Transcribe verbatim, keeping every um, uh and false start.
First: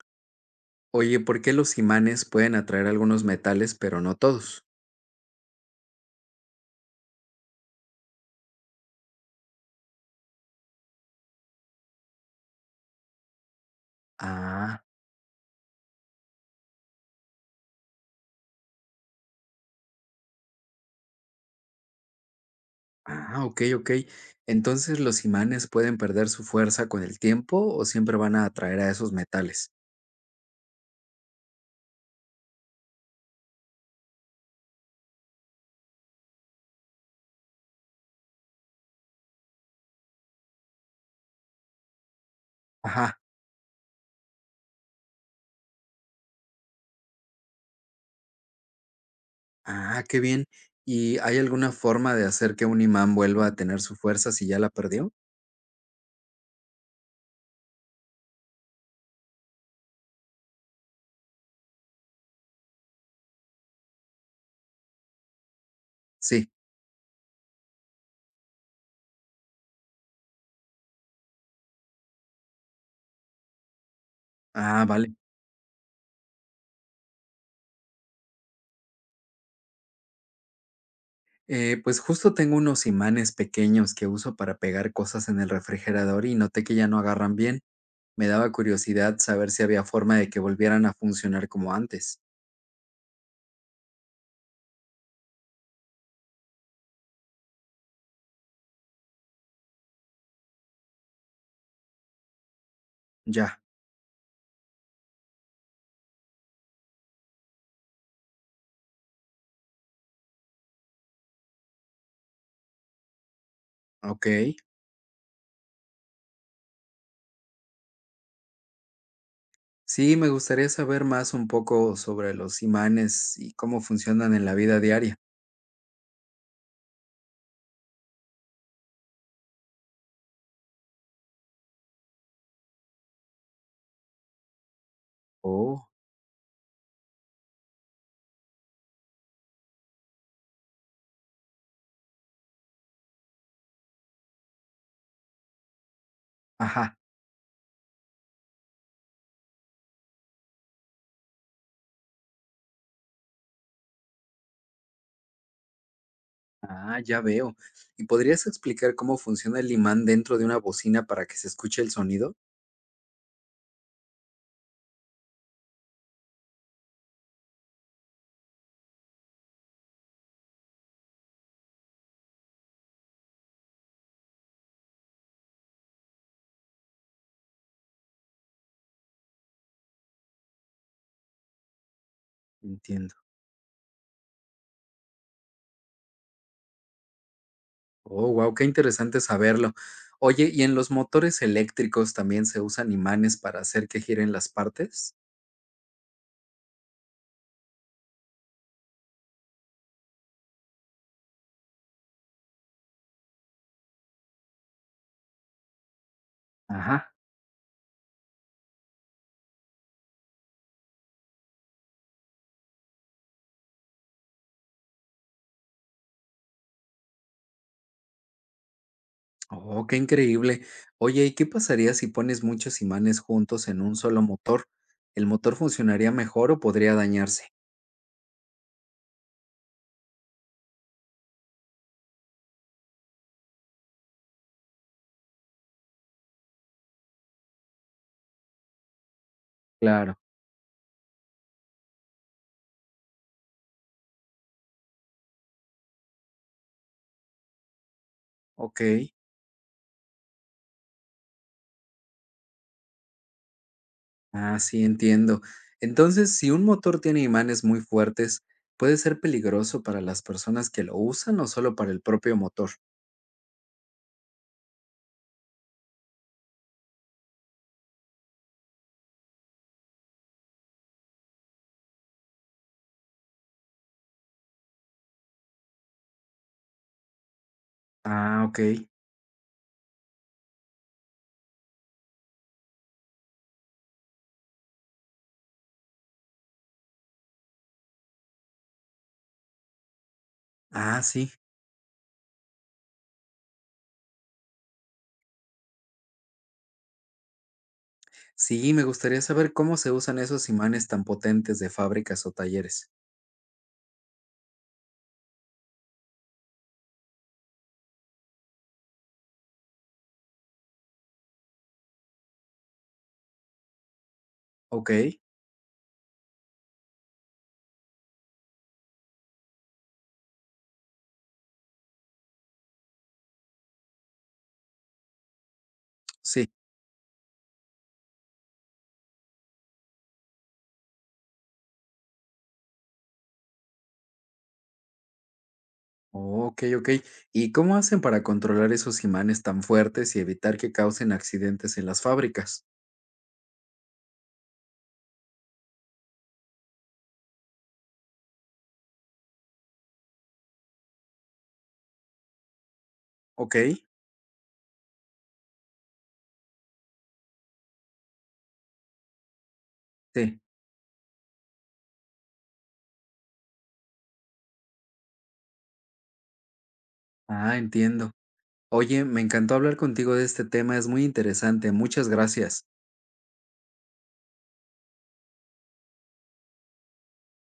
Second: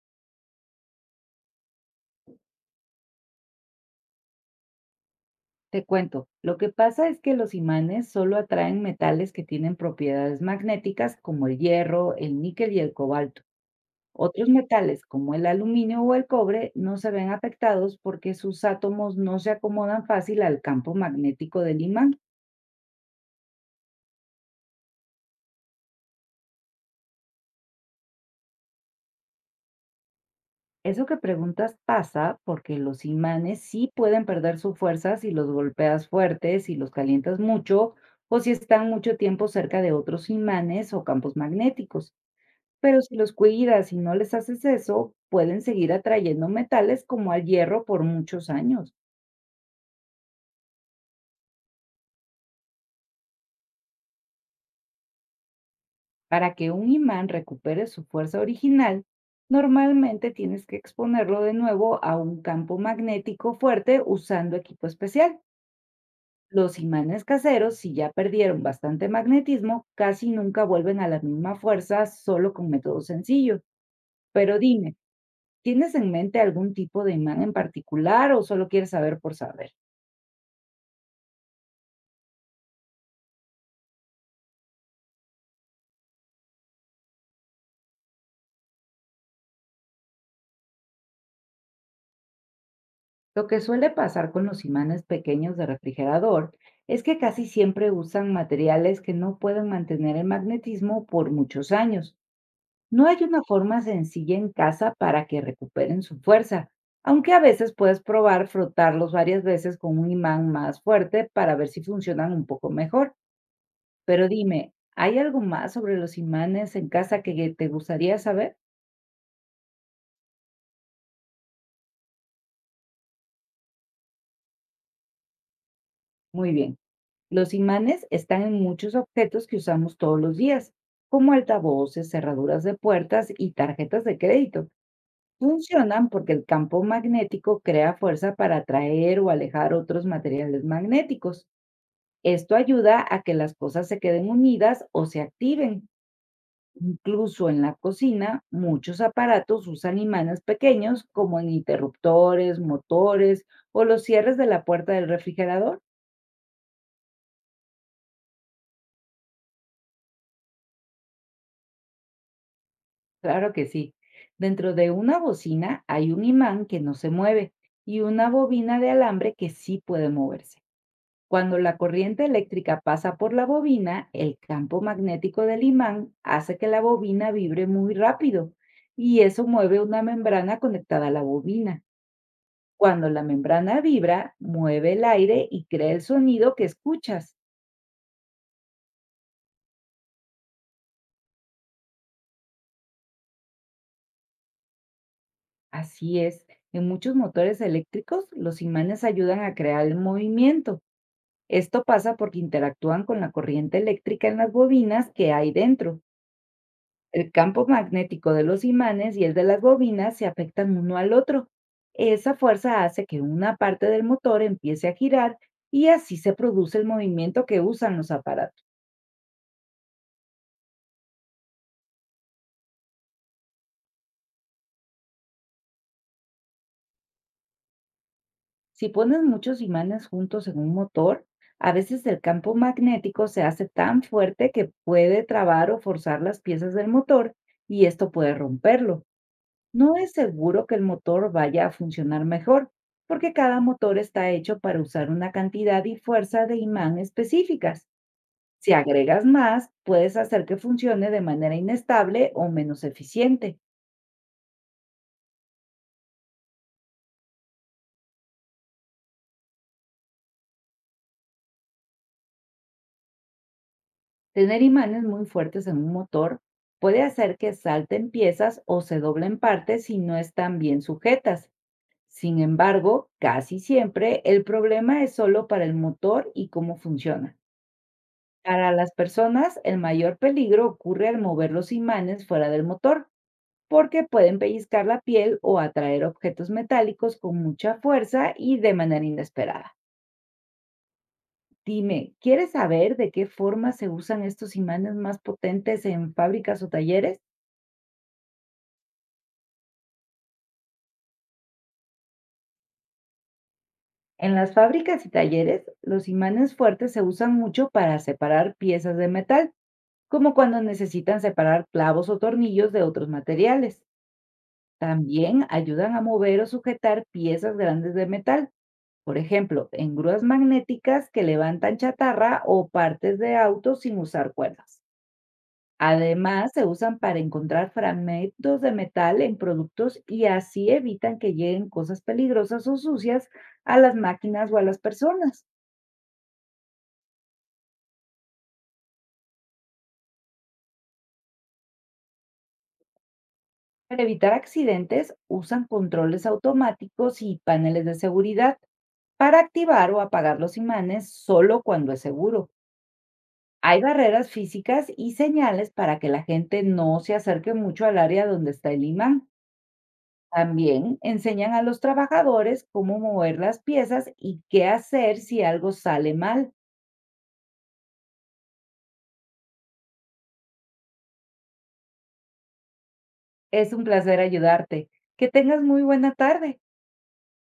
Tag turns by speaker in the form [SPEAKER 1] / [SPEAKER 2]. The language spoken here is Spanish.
[SPEAKER 1] Oye, ¿por qué los imanes pueden atraer algunos metales, pero no todos?
[SPEAKER 2] Te cuento, lo que pasa es que los imanes solo atraen metales que tienen propiedades magnéticas como el hierro, el níquel y el cobalto. Otros
[SPEAKER 1] Ah,
[SPEAKER 2] metales como el aluminio o el cobre no se ven afectados porque sus átomos no se acomodan fácil al campo magnético del imán.
[SPEAKER 1] ah, ok, ok. Entonces, ¿los imanes pueden perder su fuerza con el tiempo o siempre van a atraer a esos metales?
[SPEAKER 2] Eso que preguntas pasa porque los imanes sí pueden perder su fuerza si los golpeas fuerte, si los calientas mucho o si están mucho tiempo cerca de otros imanes o campos magnéticos. Pero si
[SPEAKER 1] Ajá,
[SPEAKER 2] los cuidas y no les haces eso, pueden seguir atrayendo metales como al hierro por muchos años.
[SPEAKER 1] ah, qué bien. ¿Y hay alguna forma de hacer que un imán vuelva a tener su fuerza si ya la perdió?
[SPEAKER 2] Para que un imán recupere su fuerza original, normalmente tienes que exponerlo de nuevo a un campo magnético fuerte usando equipo especial.
[SPEAKER 1] Sí.
[SPEAKER 2] Los imanes caseros, si ya perdieron bastante magnetismo, casi nunca vuelven a la misma fuerza solo con métodos sencillos. Pero
[SPEAKER 1] Ah,
[SPEAKER 2] dime,
[SPEAKER 1] vale.
[SPEAKER 2] ¿tienes en mente algún tipo de imán en particular o solo quieres saber por saber?
[SPEAKER 1] Eh, pues justo tengo unos imanes pequeños que uso para pegar cosas en el refrigerador y noté que ya no agarran bien. Me daba curiosidad saber si había forma de que volvieran a funcionar como antes.
[SPEAKER 2] Lo que suele pasar con los imanes pequeños de refrigerador es que casi siempre usan materiales que no pueden mantener el magnetismo por muchos años. No hay una
[SPEAKER 1] Ya,
[SPEAKER 2] forma sencilla en casa para que recuperen su fuerza, aunque a veces puedes probar frotarlos varias veces con un imán más fuerte para ver si funcionan un poco mejor. Pero
[SPEAKER 1] okey.
[SPEAKER 2] dime, ¿hay algo más sobre los imanes en casa que te gustaría saber?
[SPEAKER 1] Sí, me gustaría saber más un poco sobre los imanes y cómo funcionan en la vida diaria.
[SPEAKER 2] Muy bien. Los imanes están en muchos objetos que usamos todos los días, como altavoces, cerraduras de puertas y tarjetas de crédito.
[SPEAKER 1] Oh,
[SPEAKER 2] Funcionan porque el campo magnético crea fuerza para atraer o alejar otros materiales magnéticos. Esto ayuda a que las cosas se queden unidas o se activen.
[SPEAKER 1] ajá.
[SPEAKER 2] Incluso en la cocina, muchos aparatos usan imanes pequeños como en interruptores, motores o los cierres de la puerta del refrigerador.
[SPEAKER 1] Ah, ya veo. ¿Y podrías explicar cómo funciona el imán dentro de una bocina para que se escuche el sonido?
[SPEAKER 2] Claro que sí. Dentro de una bocina hay un imán que no se mueve y una bobina de alambre que sí puede moverse. Cuando la corriente eléctrica pasa por la bobina, el campo magnético del imán hace que la bobina vibre muy rápido y eso mueve una membrana conectada a la bobina. Cuando
[SPEAKER 1] Entiendo.
[SPEAKER 2] la membrana vibra, mueve el aire y crea el sonido que escuchas.
[SPEAKER 1] Oh, wow, qué interesante saberlo. Oye, ¿y en los motores eléctricos también se usan imanes para hacer que giren las partes?
[SPEAKER 2] Así es, en muchos motores eléctricos los imanes ayudan a crear el movimiento. Esto pasa porque interactúan con la corriente eléctrica en las bobinas que hay dentro.
[SPEAKER 1] Ajá.
[SPEAKER 2] El campo magnético de los imanes y el de las bobinas se afectan uno al otro. Esa fuerza hace que una parte del motor empiece a girar y así se produce el movimiento que usan los aparatos.
[SPEAKER 1] Oh, qué increíble. Oye, ¿y qué pasaría si pones muchos imanes juntos en un solo motor? ¿El motor funcionaría mejor o podría dañarse?
[SPEAKER 2] Si pones muchos imanes juntos en un motor, a veces el campo magnético se hace tan fuerte que puede trabar o forzar las piezas del motor y esto puede romperlo. No es
[SPEAKER 1] Claro.
[SPEAKER 2] seguro que el motor vaya a funcionar mejor, porque cada motor está hecho para usar una cantidad y fuerza de imán específicas. Si
[SPEAKER 1] Ok,
[SPEAKER 2] agregas más, puedes hacer que funcione de manera inestable o menos eficiente.
[SPEAKER 1] ah, sí, entiendo. Entonces, si un motor tiene imanes muy fuertes, ¿puede ser peligroso para las personas que lo usan o solo para el propio motor?
[SPEAKER 2] Tener imanes muy fuertes en un motor puede hacer que salten piezas o se doblen partes si no están bien sujetas. Sin embargo, casi siempre el problema es solo para el motor y cómo funciona.
[SPEAKER 1] Ah, ok.
[SPEAKER 2] Para las personas, el mayor peligro ocurre al mover los imanes fuera del motor, porque pueden pellizcar la piel o atraer objetos metálicos con mucha fuerza y de manera inesperada.
[SPEAKER 1] Ah, sí.
[SPEAKER 2] Dime, ¿quieres saber de qué forma se usan estos imanes más potentes en fábricas o talleres?
[SPEAKER 1] Sí, me gustaría saber cómo se usan esos imanes tan potentes de fábricas o talleres.
[SPEAKER 2] En las fábricas y talleres, los imanes fuertes se usan mucho para separar piezas de metal, como cuando necesitan separar clavos o tornillos de otros materiales.
[SPEAKER 1] Ok,
[SPEAKER 2] También ayudan a mover o sujetar piezas grandes de metal, por ejemplo, en grúas magnéticas que levantan chatarra o partes de autos sin usar cuerdas.
[SPEAKER 1] sí.
[SPEAKER 2] Además, se usan para encontrar fragmentos de metal en productos y así evitan que lleguen cosas peligrosas o sucias a las máquinas o a las personas.
[SPEAKER 1] Oh, ok, ok. ¿Y cómo hacen para controlar esos imanes tan fuertes y evitar que causen accidentes en las fábricas?
[SPEAKER 2] Para evitar accidentes, usan controles automáticos y paneles de seguridad para activar o apagar los imanes solo cuando es seguro.
[SPEAKER 1] Ok,
[SPEAKER 2] Hay barreras físicas y señales para que la gente no se acerque mucho al área donde está el imán.
[SPEAKER 1] sí.
[SPEAKER 2] También enseñan a los trabajadores cómo mover las piezas y qué hacer si algo sale mal.
[SPEAKER 1] Ah, entiendo. Oye, me encantó hablar contigo de este tema, es muy interesante. Muchas gracias.
[SPEAKER 2] Es un placer ayudarte. Que tengas muy buena tarde.